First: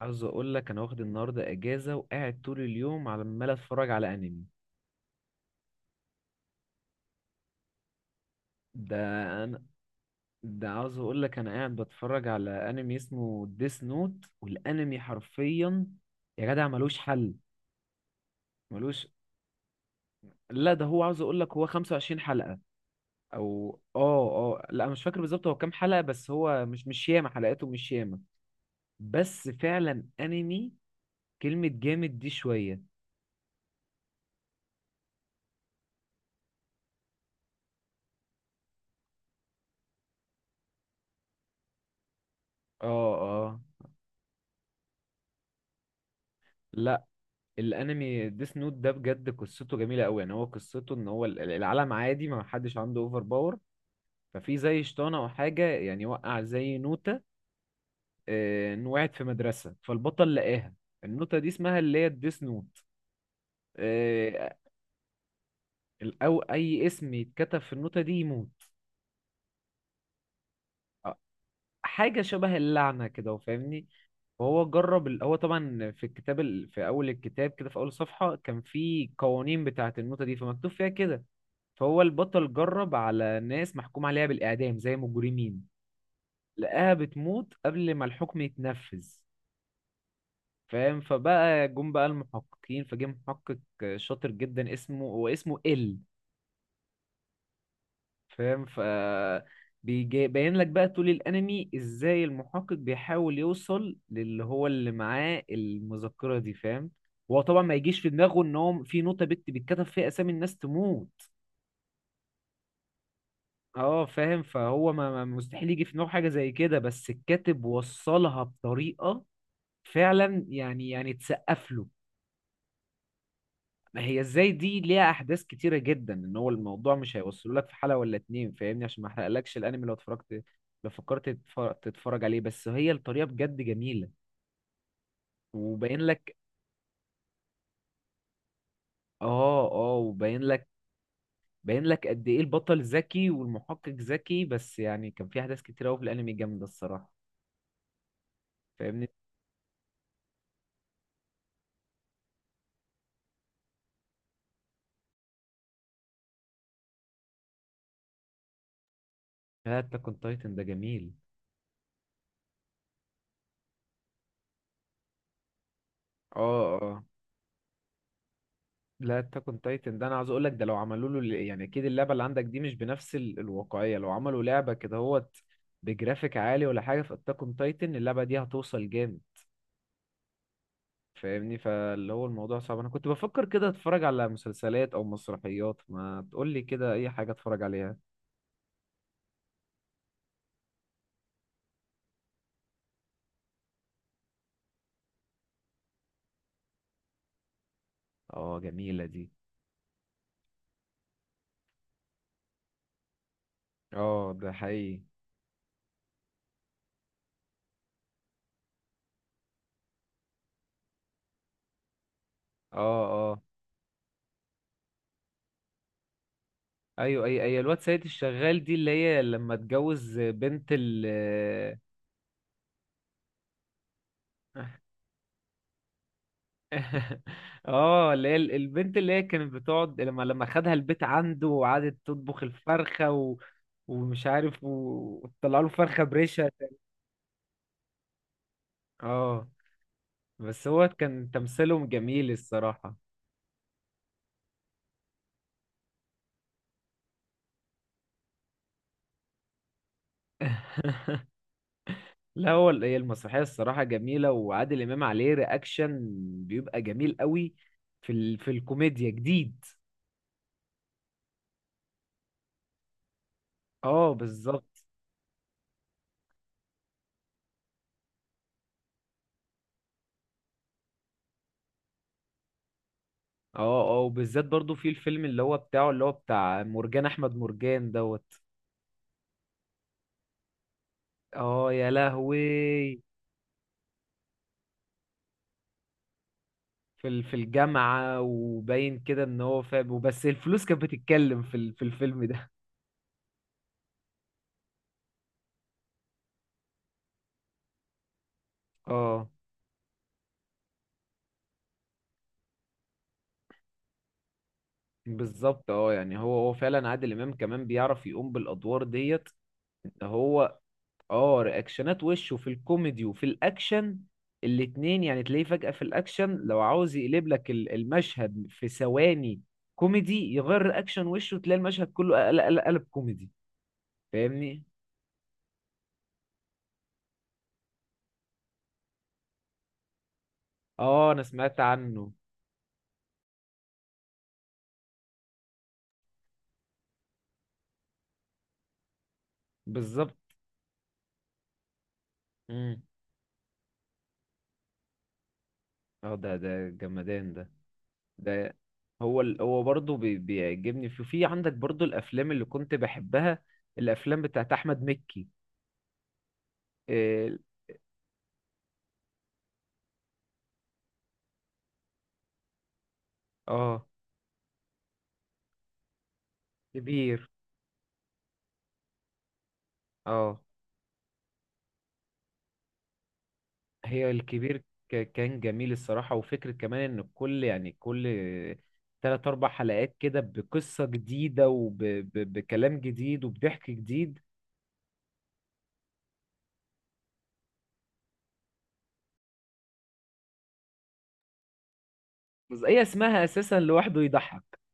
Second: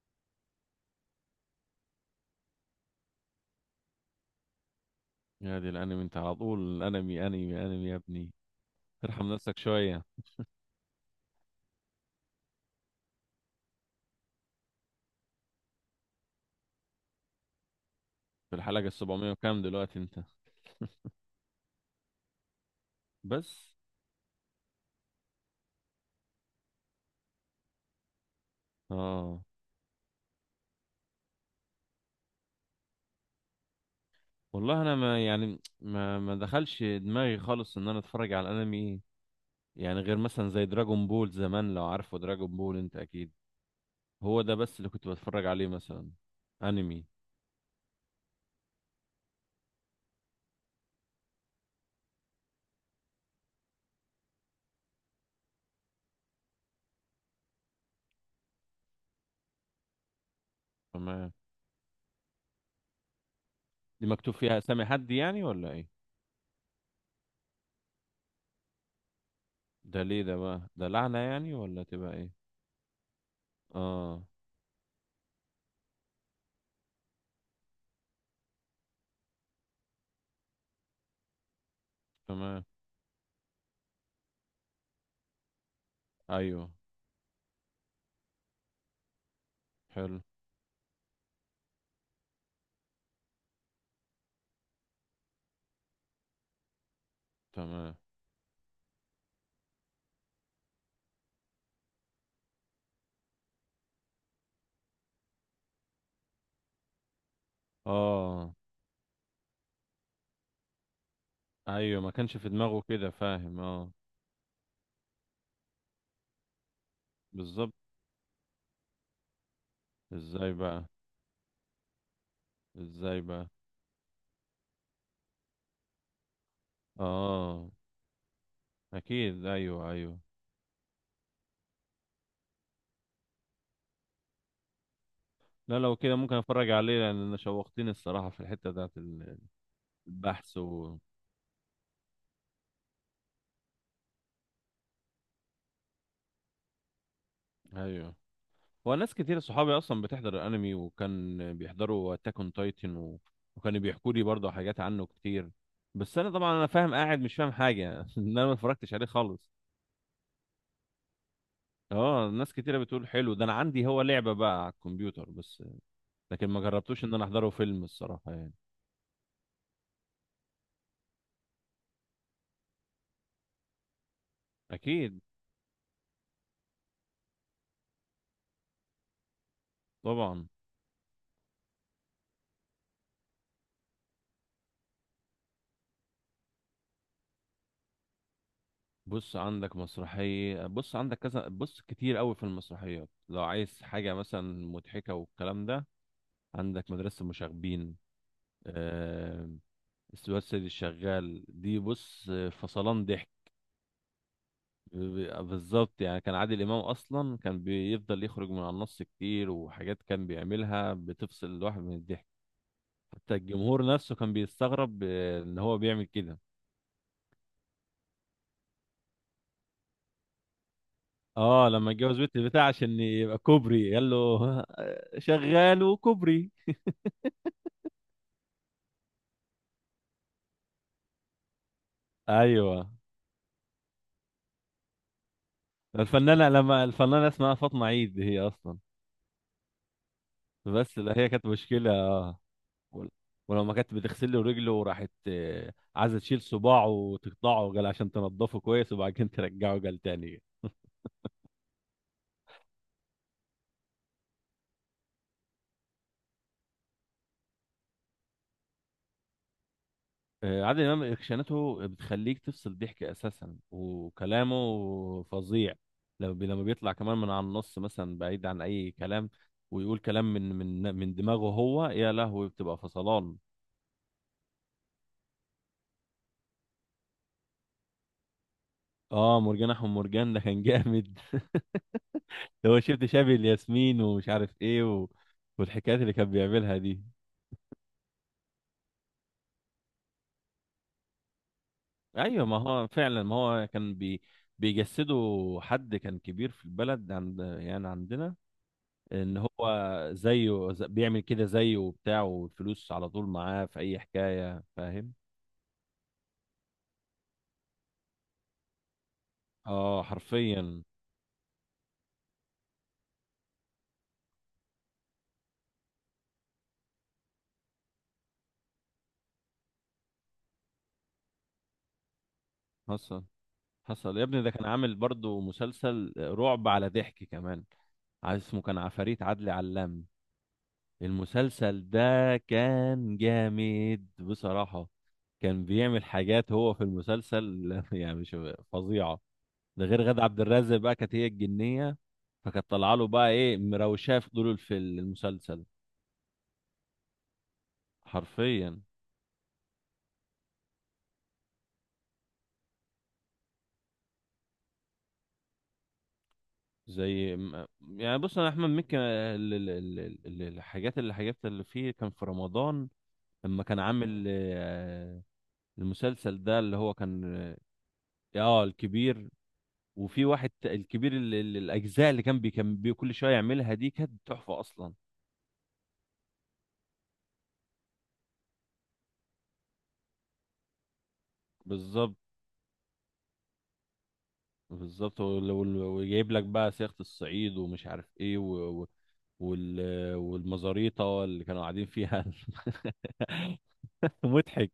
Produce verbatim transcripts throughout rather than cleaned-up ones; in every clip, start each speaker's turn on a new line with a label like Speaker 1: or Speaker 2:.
Speaker 1: عاوز اقول لك انا واخد النهارده اجازه وقاعد طول اليوم على عمال اتفرج على انمي.
Speaker 2: يا دي الانمي، انت على طول انمي انمي انمي يا ابني.
Speaker 1: ده
Speaker 2: ترحم نفسك
Speaker 1: انا
Speaker 2: شويه.
Speaker 1: ده عاوز اقول لك انا قاعد بتفرج على انمي اسمه ديس نوت. والانمي حرفيا يا جدع ملوش حل.
Speaker 2: في الحلقه
Speaker 1: ملوش
Speaker 2: السبعمية وكام دلوقتي انت؟
Speaker 1: لا ده هو عاوز اقول لك هو خمسة وعشرين حلقة حلقه.
Speaker 2: بس.
Speaker 1: او اه اه لا، أنا مش فاكر بالظبط هو كام حلقه، بس هو مش مش ياما، حلقاته مش ياما.
Speaker 2: اه
Speaker 1: بس فعلا انمي، كلمه جامد دي شويه.
Speaker 2: والله، انا ما يعني ما ما دخلش دماغي خالص ان انا اتفرج على الانمي. يعني غير مثلا زي دراجون بول زمان، لو عارفه دراجون بول انت
Speaker 1: اه
Speaker 2: اكيد.
Speaker 1: اه
Speaker 2: هو ده بس اللي كنت بتفرج عليه، مثلا
Speaker 1: لا،
Speaker 2: انمي.
Speaker 1: الانمي ديس نوت ده بجد قصته جميله قوي. يعني هو قصته ان هو ال- العالم عادي، ما حدش عنده اوفر باور. ففي زي شيطان او حاجه، يعني وقع زي نوته. آه، إن وقعت في مدرسه فالبطل لقاها.
Speaker 2: تمام.
Speaker 1: النوته دي اسمها اللي هي الديس نوت.
Speaker 2: دي مكتوب
Speaker 1: آه،
Speaker 2: فيها اسامي حد يعني ولا ايه؟
Speaker 1: ال- او اي اسم يتكتب في النوته دي يموت.
Speaker 2: ده ليه ده بقى؟ ده
Speaker 1: آه،
Speaker 2: لعنه يعني ولا تبقى
Speaker 1: حاجه
Speaker 2: ايه؟
Speaker 1: شبه اللعنه كده وفاهمني.
Speaker 2: اه.
Speaker 1: فهو جرب ال... هو طبعا في الكتاب، ال... في اول الكتاب كده في اول صفحه كان في قوانين بتاعه النوته دي، فمكتوب فيها كده. فهو البطل
Speaker 2: تمام.
Speaker 1: جرب على ناس محكوم عليها بالإعدام زي مجرمين.
Speaker 2: ايوه.
Speaker 1: لقاها بتموت قبل ما الحكم يتنفذ،
Speaker 2: حلو.
Speaker 1: فاهم. فبقى جم بقى المحققين، فجه محقق شاطر جدا، اسمه هو اسمه ال.
Speaker 2: تمام.
Speaker 1: فاهم ف. بيجي- باين لك بقى طول الانمي ازاي المحقق بيحاول يوصل للي هو اللي معاه المذكرة دي، فاهم. هو طبعا ما يجيش في دماغه
Speaker 2: اه،
Speaker 1: ان هو في نوتة بت بيتكتب فيها اسامي الناس تموت.
Speaker 2: ايوه، ما كانش في دماغه كده، فاهم؟ اه،
Speaker 1: اه فاهم. فهو ما ما- مستحيل يجي في دماغه حاجه زي كده، بس الكاتب
Speaker 2: بالظبط.
Speaker 1: وصلها بطريقه فعلا،
Speaker 2: ازاي بقى؟
Speaker 1: يعني يعني تسقف له.
Speaker 2: ازاي بقى؟
Speaker 1: ما هي ازاي دي ليها احداث كتيره جدا، ان هو الموضوع مش هيوصله لك
Speaker 2: اه،
Speaker 1: في حلقه ولا اتنين، فاهمني، عشان ما
Speaker 2: اكيد.
Speaker 1: احرقلكش الانمي
Speaker 2: ايوه،
Speaker 1: لو
Speaker 2: ايوه.
Speaker 1: اتفرجت. لو فكرت تتفرج, تتفرج عليه، بس هي الطريقه بجد جميله.
Speaker 2: لا، لو
Speaker 1: وباين
Speaker 2: كده ممكن
Speaker 1: لك.
Speaker 2: اتفرج عليه، لان انا شوقتني الصراحه في الحته بتاعت ال-
Speaker 1: اه اه وباين
Speaker 2: البحث.
Speaker 1: لك،
Speaker 2: و...
Speaker 1: باين لك قد ايه البطل ذكي والمحقق ذكي، بس يعني كان في احداث كتيره قوي في الانمي جامده الصراحه،
Speaker 2: ايوه. هو
Speaker 1: فاهمني.
Speaker 2: ناس كتير صحابي اصلا بتحضر الانمي، وكان بيحضروا اتاك اون تايتن. و... وكانوا بيحكوا لي برضه حاجات عنه كتير. بس انا طبعا انا فاهم قاعد مش فاهم حاجه ان انا ما اتفرجتش عليه خالص.
Speaker 1: هات كنت تايتن ده جميل.
Speaker 2: اه، ناس كتيره بتقول حلو ده. انا عندي هو لعبه بقى على الكمبيوتر بس.
Speaker 1: اه
Speaker 2: لكن ما
Speaker 1: اه
Speaker 2: جربتوش ان انا احضره فيلم الصراحه يعني.
Speaker 1: لا، تكن تايتن ده انا عاوز اقول لك، ده لو عملوا له ال- يعني اكيد اللعبه اللي عندك دي مش بنفس ال- الواقعيه. لو عملوا لعبه كده
Speaker 2: اكيد،
Speaker 1: هوت بجرافيك عالي ولا حاجه في اتاكون تايتن، اللعبه دي هتوصل جامد،
Speaker 2: طبعا.
Speaker 1: فاهمني. فاللي هو الموضوع صعب. انا كنت بفكر كده اتفرج على مسلسلات او مسرحيات، ما تقول لي كده اي حاجه اتفرج عليها.
Speaker 2: بص عندك مسرحيه، بص عندك كذا، بص كتير قوي في المسرحيات لو عايز حاجه مثلا مضحكه والكلام ده. عندك مدرسه المشاغبين.
Speaker 1: اه جميله دي.
Speaker 2: آه... الواد سيد الشغال دي، بص فصلان ضحك.
Speaker 1: اه ده
Speaker 2: ب-
Speaker 1: حقيقي.
Speaker 2: ب- بالظبط، يعني كان عادل امام اصلا كان بيفضل يخرج من على النص كتير، وحاجات كان بيعملها بتفصل الواحد من الضحك.
Speaker 1: اه
Speaker 2: حتى
Speaker 1: اه.
Speaker 2: الجمهور نفسه كان بيستغرب، آه، ان هو بيعمل كده.
Speaker 1: ايوه اي اي الواد سيد الشغال دي، اللي هي لما اتجوز بنت ال.
Speaker 2: اه، لما اتجوز بنت البتاع عشان يبقى كوبري، قال له شغال وكوبري.
Speaker 1: اه اللي هي ال- البنت اللي هي كانت بتقعد لما لما خدها البيت عنده وقعدت تطبخ
Speaker 2: ايوه،
Speaker 1: الفرخة و... ومش عارف و- وطلع له فرخة
Speaker 2: الفنانه
Speaker 1: بريشة.
Speaker 2: لما الفنانه اسمها فاطمه عيد هي اصلا.
Speaker 1: اه بس هو
Speaker 2: بس لا، هي
Speaker 1: كان
Speaker 2: كانت
Speaker 1: تمثيلهم
Speaker 2: مشكله.
Speaker 1: جميل الصراحة.
Speaker 2: ول- ولما كانت بتغسل له رجله، وراحت آه، عايزه تشيل صباعه وتقطعه، قال عشان تنضفه كويس وبعد كده ترجعه، قال تاني.
Speaker 1: لا، هو ال- هي المسرحية الصراحة جميلة، وعادل إمام عليه رياكشن بيبقى جميل قوي في ال... في الكوميديا جديد.
Speaker 2: آه، عادل امام رياكشناته بتخليك تفصل ضحك اساسا،
Speaker 1: اه
Speaker 2: وكلامه
Speaker 1: بالظبط.
Speaker 2: فظيع. لما بي- لما بيطلع كمان من على النص مثلا، بعيد عن اي كلام، ويقول كلام من من من دماغه هو، يا لهوي بتبقى فصلان.
Speaker 1: اه اه وبالذات برضو في الفيلم اللي هو بتاعه، اللي هو بتاع مرجان أحمد مرجان دوت.
Speaker 2: اه، مرجان احمد مرجان ده كان جامد
Speaker 1: اه يا
Speaker 2: ده هو
Speaker 1: لهوي.
Speaker 2: شفت شبه الياسمين ومش عارف ايه، و... والحكايات اللي كان بيعملها دي.
Speaker 1: في ال- في الجامعة، وباين كده ان هو فاهم، وبس الفلوس كانت بتتكلم في ال- في الفيلم
Speaker 2: ايوه،
Speaker 1: ده.
Speaker 2: ما هو فعلا، ما هو كان بي... بيجسده. حد كان كبير في البلد، عند يعني عندنا،
Speaker 1: اه
Speaker 2: ان هو زيه، ز- بيعمل كده زيه وبتاع، والفلوس على طول معاه في اي حكاية، فاهم.
Speaker 1: بالظبط. اه يعني هو هو فعلا عادل امام كمان بيعرف يقوم بالادوار ديت. إن
Speaker 2: اه،
Speaker 1: هو.
Speaker 2: حرفيا.
Speaker 1: اه رياكشنات وشه في الكوميدي وفي الاكشن الاتنين، يعني تلاقيه فجأة في الاكشن لو عاوز يقلب لك ال- المشهد في ثواني كوميدي، يغير رياكشن وشه تلاقي المشهد كله قلب قلب
Speaker 2: حصل،
Speaker 1: كوميدي.
Speaker 2: حصل يا ابني، ده
Speaker 1: فاهمني.
Speaker 2: كان عامل برضو مسلسل رعب على ضحك كمان. عايز اسمه، كان عفاريت عدلي علام.
Speaker 1: اه انا سمعت
Speaker 2: المسلسل
Speaker 1: عنه.
Speaker 2: ده كان جامد بصراحة. كان بيعمل حاجات هو في المسلسل يعني مش فظيعة. ده غير
Speaker 1: بالظبط.
Speaker 2: غادة عبد الرازق، بقى كانت هي الجنية. فكانت طالعة له بقى ايه، مروشاه في دور في المسلسل.
Speaker 1: اه ده ده جمدان ده. ده
Speaker 2: حرفيا.
Speaker 1: هو ال... هو برضه بي... بيعجبني في في عندك برضه الافلام اللي كنت بحبها، الافلام بتاعت احمد مكي. اه
Speaker 2: زي ما- يعني بص، انا احمد مكي، آه، ال- ال- ال- ال- الحاجات اللي حاجات اللي فيه كان في رمضان. لما كان
Speaker 1: آه،
Speaker 2: عامل آه، المسلسل ده اللي هو كان.
Speaker 1: كبير.
Speaker 2: اه، آه، الكبير. وفي
Speaker 1: اه
Speaker 2: واحد، ت- الكبير، ال- ال- الاجزاء اللي كان بي كان بي كل شويه يعملها دي،
Speaker 1: هي
Speaker 2: كانت تحفه
Speaker 1: الكبير.
Speaker 2: اصلا.
Speaker 1: ك... كان جميل الصراحة، وفكرة كمان ان كل يعني كل تلات اربع حلقات كده بقصة جديدة
Speaker 2: بالظبط،
Speaker 1: وبكلام جديد وبضحك جديد.
Speaker 2: بالظبط. وال- وال- وجايب لك بقى صياغه الصعيد، ومش عارف ايه، و... و... وال... والمزاريطه اللي كانوا قاعدين فيها
Speaker 1: بس هي اسمها اساسا لوحده يضحك.
Speaker 2: مضحك.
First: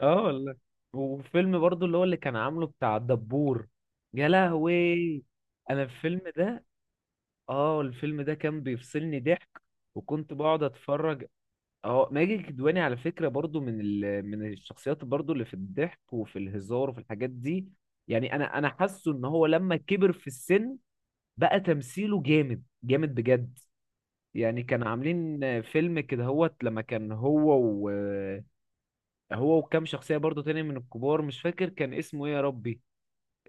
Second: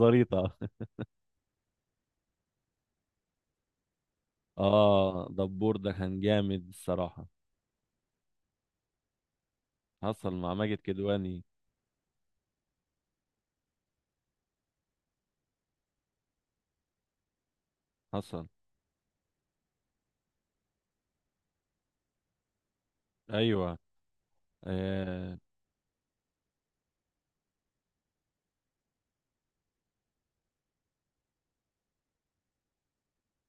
Speaker 1: اه والله. وفيلم برضو اللي هو اللي كان عامله بتاع الدبور. يا لهوي.
Speaker 2: اه، دبور
Speaker 1: انا
Speaker 2: ده
Speaker 1: الفيلم
Speaker 2: كان
Speaker 1: ده،
Speaker 2: جامد الصراحة.
Speaker 1: اه الفيلم ده كان بيفصلني ضحك، وكنت
Speaker 2: حصل مع
Speaker 1: بقعد
Speaker 2: ماجد
Speaker 1: اتفرج.
Speaker 2: كدواني.
Speaker 1: اه ماجد الكدواني على فكرة برضو من ال... من الشخصيات برضو اللي في الضحك وفي الهزار وفي الحاجات دي. يعني
Speaker 2: حصل.
Speaker 1: انا انا حاسه ان هو لما كبر في السن، بقى تمثيله جامد جامد بجد.
Speaker 2: ايوه.
Speaker 1: يعني كان
Speaker 2: آه
Speaker 1: عاملين فيلم كده هوت لما كان هو، هو وكام شخصية برضو تاني من الكبار، مش فاكر كان اسمه ايه يا ربي،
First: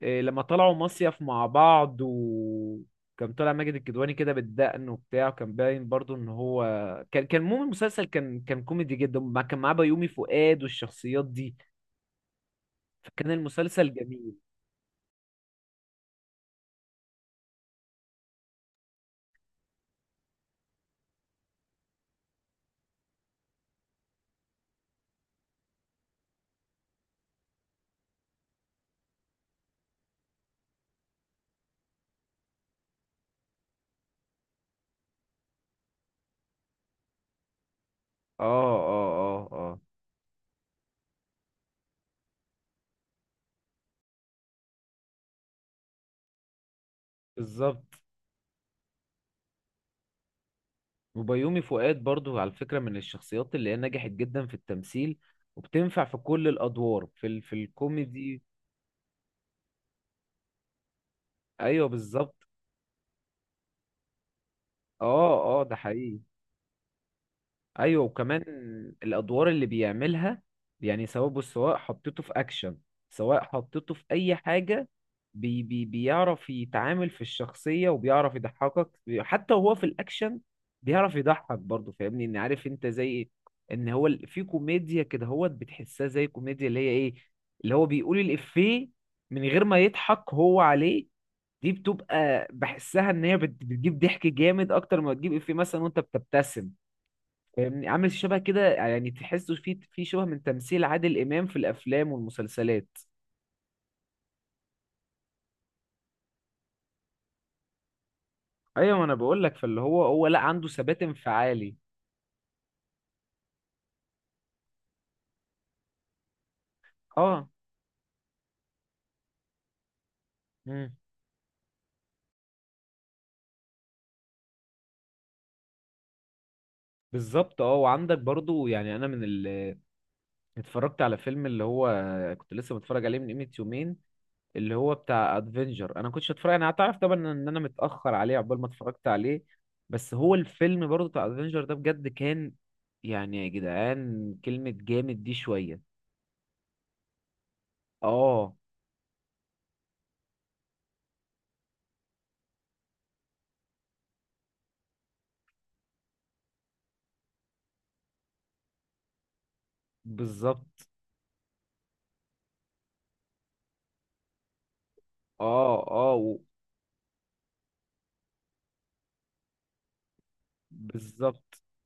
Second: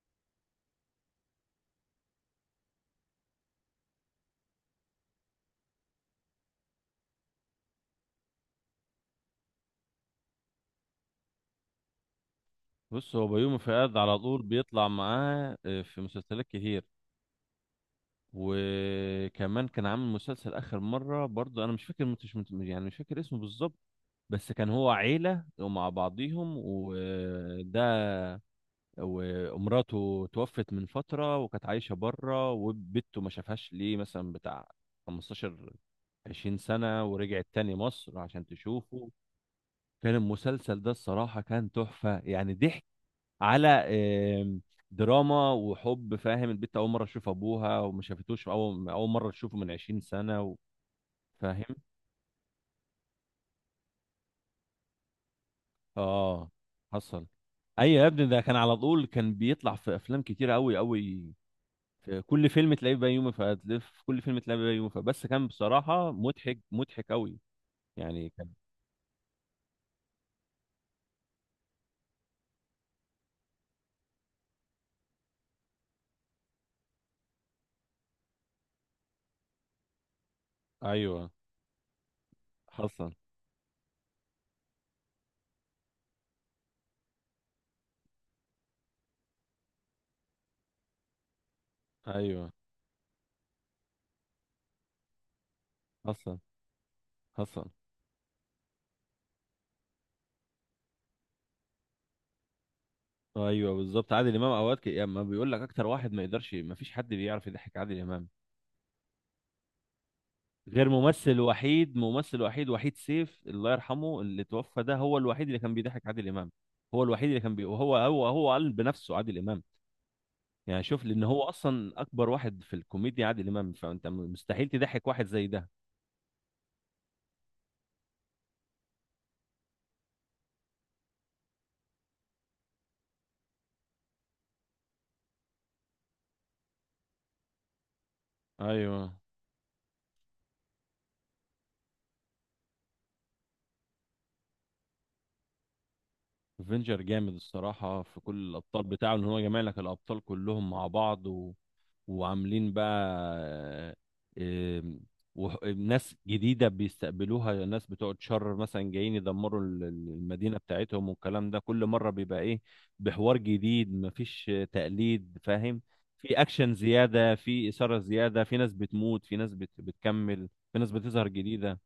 Speaker 1: إيه، لما طلعوا مصيف مع بعض، وكان طالع ماجد الكدواني كده بالدقن وبتاع، وكان باين برضو ان هو كان كان المهم المسلسل كان كان كوميدي جدا، مع- كان معاه بيومي فؤاد والشخصيات دي.
Speaker 2: بص، هو
Speaker 1: فكان
Speaker 2: بيومي
Speaker 1: المسلسل
Speaker 2: فؤاد على
Speaker 1: جميل.
Speaker 2: طول بيطلع معاه، آه، في مسلسلات كتير. وكمان كان عامل مسلسل اخر مرة برضو، انا مش فاكر، مش مت- يعني مش فاكر اسمه بالظبط. بس كان هو عيلة ومع بعضيهم وده. ومراته توفت من فترة، وكانت عايشة بره، وبنته ما شافهاش ليه مثلا بتاع خمسة عشر عشرين سنة، ورجعت تاني مصر عشان
Speaker 1: اه اه
Speaker 2: تشوفه.
Speaker 1: اه اه
Speaker 2: كان المسلسل ده الصراحة كان تحفة، يعني ضحك على آم، دراما وحب، فاهم. البنت أول مرة تشوف أبوها،
Speaker 1: بالظبط.
Speaker 2: وما شافتوش. أول أول مرة تشوفه من عشرين سنة و.
Speaker 1: وبيومي
Speaker 2: فاهم.
Speaker 1: فؤاد برضو على فكرة من الشخصيات اللي هي نجحت جدا في التمثيل، وبتنفع في كل
Speaker 2: آه،
Speaker 1: الأدوار
Speaker 2: حصل.
Speaker 1: في ال... في
Speaker 2: أيوة يا ابني، ده
Speaker 1: الكوميدي.
Speaker 2: كان على طول كان بيطلع في أفلام كتير أوي أوي.
Speaker 1: ايوه
Speaker 2: في
Speaker 1: بالظبط.
Speaker 2: كل فيلم تلاقيه بيومي فؤاد لف، في كل فيلم تلاقيه بيومي فؤاد، بس
Speaker 1: اه
Speaker 2: كان
Speaker 1: اه ده
Speaker 2: بصراحة
Speaker 1: حقيقي.
Speaker 2: مضحك مضحك قوي.
Speaker 1: ايوه
Speaker 2: يعني
Speaker 1: وكمان
Speaker 2: كان.
Speaker 1: الادوار اللي بيعملها، يعني سواء بص سواء حطيته في اكشن، سواء حطيته في اي حاجه، بي بي بيعرف يتعامل في الشخصيه وبيعرف يضحكك حتى وهو في الاكشن، بيعرف
Speaker 2: ايوه،
Speaker 1: يضحك برضه، فاهمني، ان عارف انت زي
Speaker 2: حصل.
Speaker 1: ايه. ان هو ال- في كوميديا كده هو بتحسها زي كوميديا اللي هي ايه، اللي هو بيقول الافيه من غير ما يضحك هو عليه، دي بتبقى
Speaker 2: ايوه،
Speaker 1: بحسها ان هي بت- بتجيب ضحك جامد اكتر ما تجيب افيه مثلا وانت
Speaker 2: حصل.
Speaker 1: بتبتسم.
Speaker 2: حصل.
Speaker 1: فاهمني، عامل شبه كده يعني، تحسه في في شبه من تمثيل عادل امام في الافلام والمسلسلات.
Speaker 2: ايوه، بالظبط. عادل امام اوقات، ك- يعني ما بيقول لك، اكتر واحد ما يقدرش، ما فيش حد بيعرف يضحك عادل امام.
Speaker 1: ايوه ما انا بقول لك، فاللي هو هو لا عنده
Speaker 2: غير
Speaker 1: ثبات
Speaker 2: ممثل
Speaker 1: انفعالي.
Speaker 2: وحيد، ممثل وحيد، وحيد سيف الله يرحمه اللي توفى، ده هو الوحيد اللي كان بيضحك عادل امام. هو الوحيد اللي
Speaker 1: اه
Speaker 2: كان بي... وهو هو هو قال بنفسه عادل امام. يعني
Speaker 1: مم.
Speaker 2: شوف، لان هو اصلا اكبر واحد في الكوميديا عادل امام، فانت م- مستحيل تضحك واحد زي ده.
Speaker 1: بالظبط. اه وعندك برضو، يعني انا من ال، اتفرجت على فيلم اللي هو، كنت لسه متفرج عليه من قيمة يومين، اللي هو بتاع ادفنجر. انا كنتش اتفرج، انا هتعرف طبعا ان انا متأخر عليه عقبال ما اتفرجت
Speaker 2: ايوه.
Speaker 1: عليه. بس هو الفيلم برضو بتاع ادفنجر ده بجد كان، يعني يا جدعان كلمة جامد دي شوية.
Speaker 2: افنجر جامد الصراحه في كل
Speaker 1: اه
Speaker 2: الابطال بتاعه، ان هو جمع لك الابطال كلهم مع بعض و. وعاملين بقى آه، آم، وح- ناس جديده بيستقبلوها، ناس بتوع شر مثلا جايين يدمروا ال- ال- المدينه
Speaker 1: بالظبط.
Speaker 2: بتاعتهم والكلام ده، كل مره بيبقى ايه، بحوار جديد، مفيش تقليد،
Speaker 1: اه
Speaker 2: فاهم.
Speaker 1: اه و-
Speaker 2: في اكشن زياده، في اثاره زياده، في ناس بتموت، في ناس بت... بتكمل، في ناس بتظهر
Speaker 1: بالظبط.
Speaker 2: جديده.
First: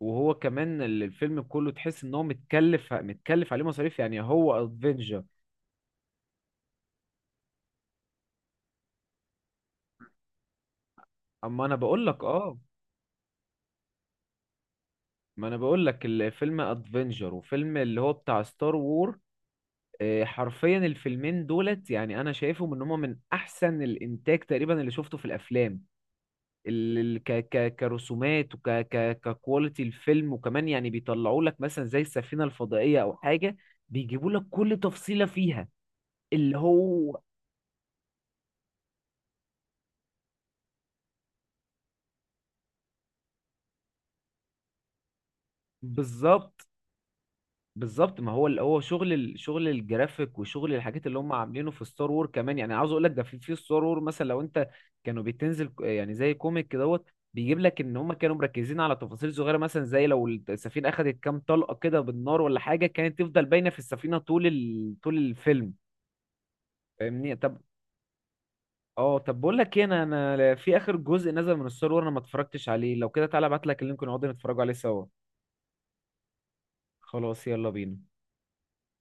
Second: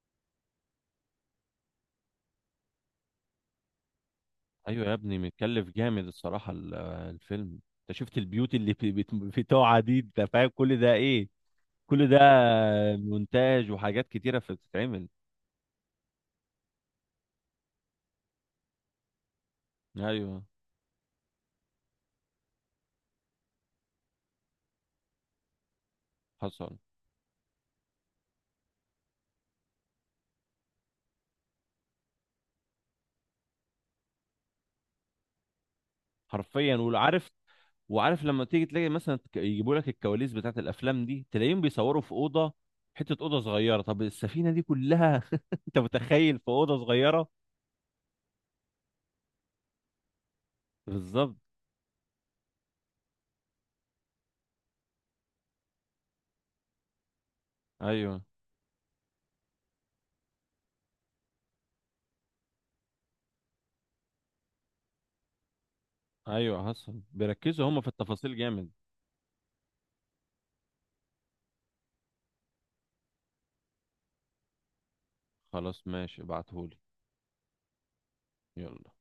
Speaker 1: وهو كمان ال- الفيلم كله تحس ان هو متكلف، متكلف عليه مصاريف، يعني هو
Speaker 2: ايوه يا ابني،
Speaker 1: ادفنجر.
Speaker 2: متكلف جامد الصراحه ال- آه، الفيلم. انت شفت البيوت اللي في بت- بتوعها دي، انت فاهم كل ده ايه؟
Speaker 1: اما انا بقول
Speaker 2: كل ده
Speaker 1: لك اه.
Speaker 2: مونتاج وحاجات كتيره بتتعمل.
Speaker 1: ما انا بقول لك الفيلم ادفنجر وفيلم اللي هو بتاع ستار وور. آه،
Speaker 2: ايوه،
Speaker 1: حرفيا الفيلمين دولت يعني انا شايفهم ان هما من احسن الانتاج تقريبا اللي شفته في الافلام.
Speaker 2: حصل
Speaker 1: ال ال- ك ك كرسومات وك ك ككواليتي الفيلم، وكمان يعني بيطلعوا لك مثلا زي السفينة الفضائية او حاجة، بيجيبوا لك كل تفصيلة فيها. اللي
Speaker 2: حرفيا.
Speaker 1: هو
Speaker 2: وعارف، وعارف لما تيجي تلاقي مثلا، ك- يجيبوا لك الكواليس بتاعت الافلام دي، تلاقيهم بيصوروا في اوضه، حته اوضه صغيره. طب السفينه دي كلها انت متخيل في
Speaker 1: بالظبط
Speaker 2: اوضه صغيره؟
Speaker 1: بالظبط. ما هو اللي هو شغل ال- شغل الجرافيك وشغل الحاجات اللي هم
Speaker 2: بالظبط.
Speaker 1: عاملينه في ستار وور كمان، يعني عاوز اقول لك ده، في في ستار وور مثلا، لو انت كانوا بتنزل ك- يعني زي كوميك كدهوت بيجيب لك ان هم
Speaker 2: ايوه،
Speaker 1: كانوا مركزين على تفاصيل صغيره، مثلا زي لو السفينه اخذت كام طلقه كده بالنار ولا حاجه، كانت تفضل باينه في السفينه طول ال... طول الفيلم.
Speaker 2: ايوه، حصل.
Speaker 1: فاهمني. طب
Speaker 2: بيركزوا هم في التفاصيل جامد.
Speaker 1: اه طب بقول لك ايه، انا، انا في اخر جزء نزل من ستار وور انا ما اتفرجتش عليه. لو كده تعالى ابعت لك اللينك ونقعد نتفرجوا عليه سوا.
Speaker 2: خلاص، ماشي، ابعتهولي.
Speaker 1: خلاص يلا بينا.
Speaker 2: يلا.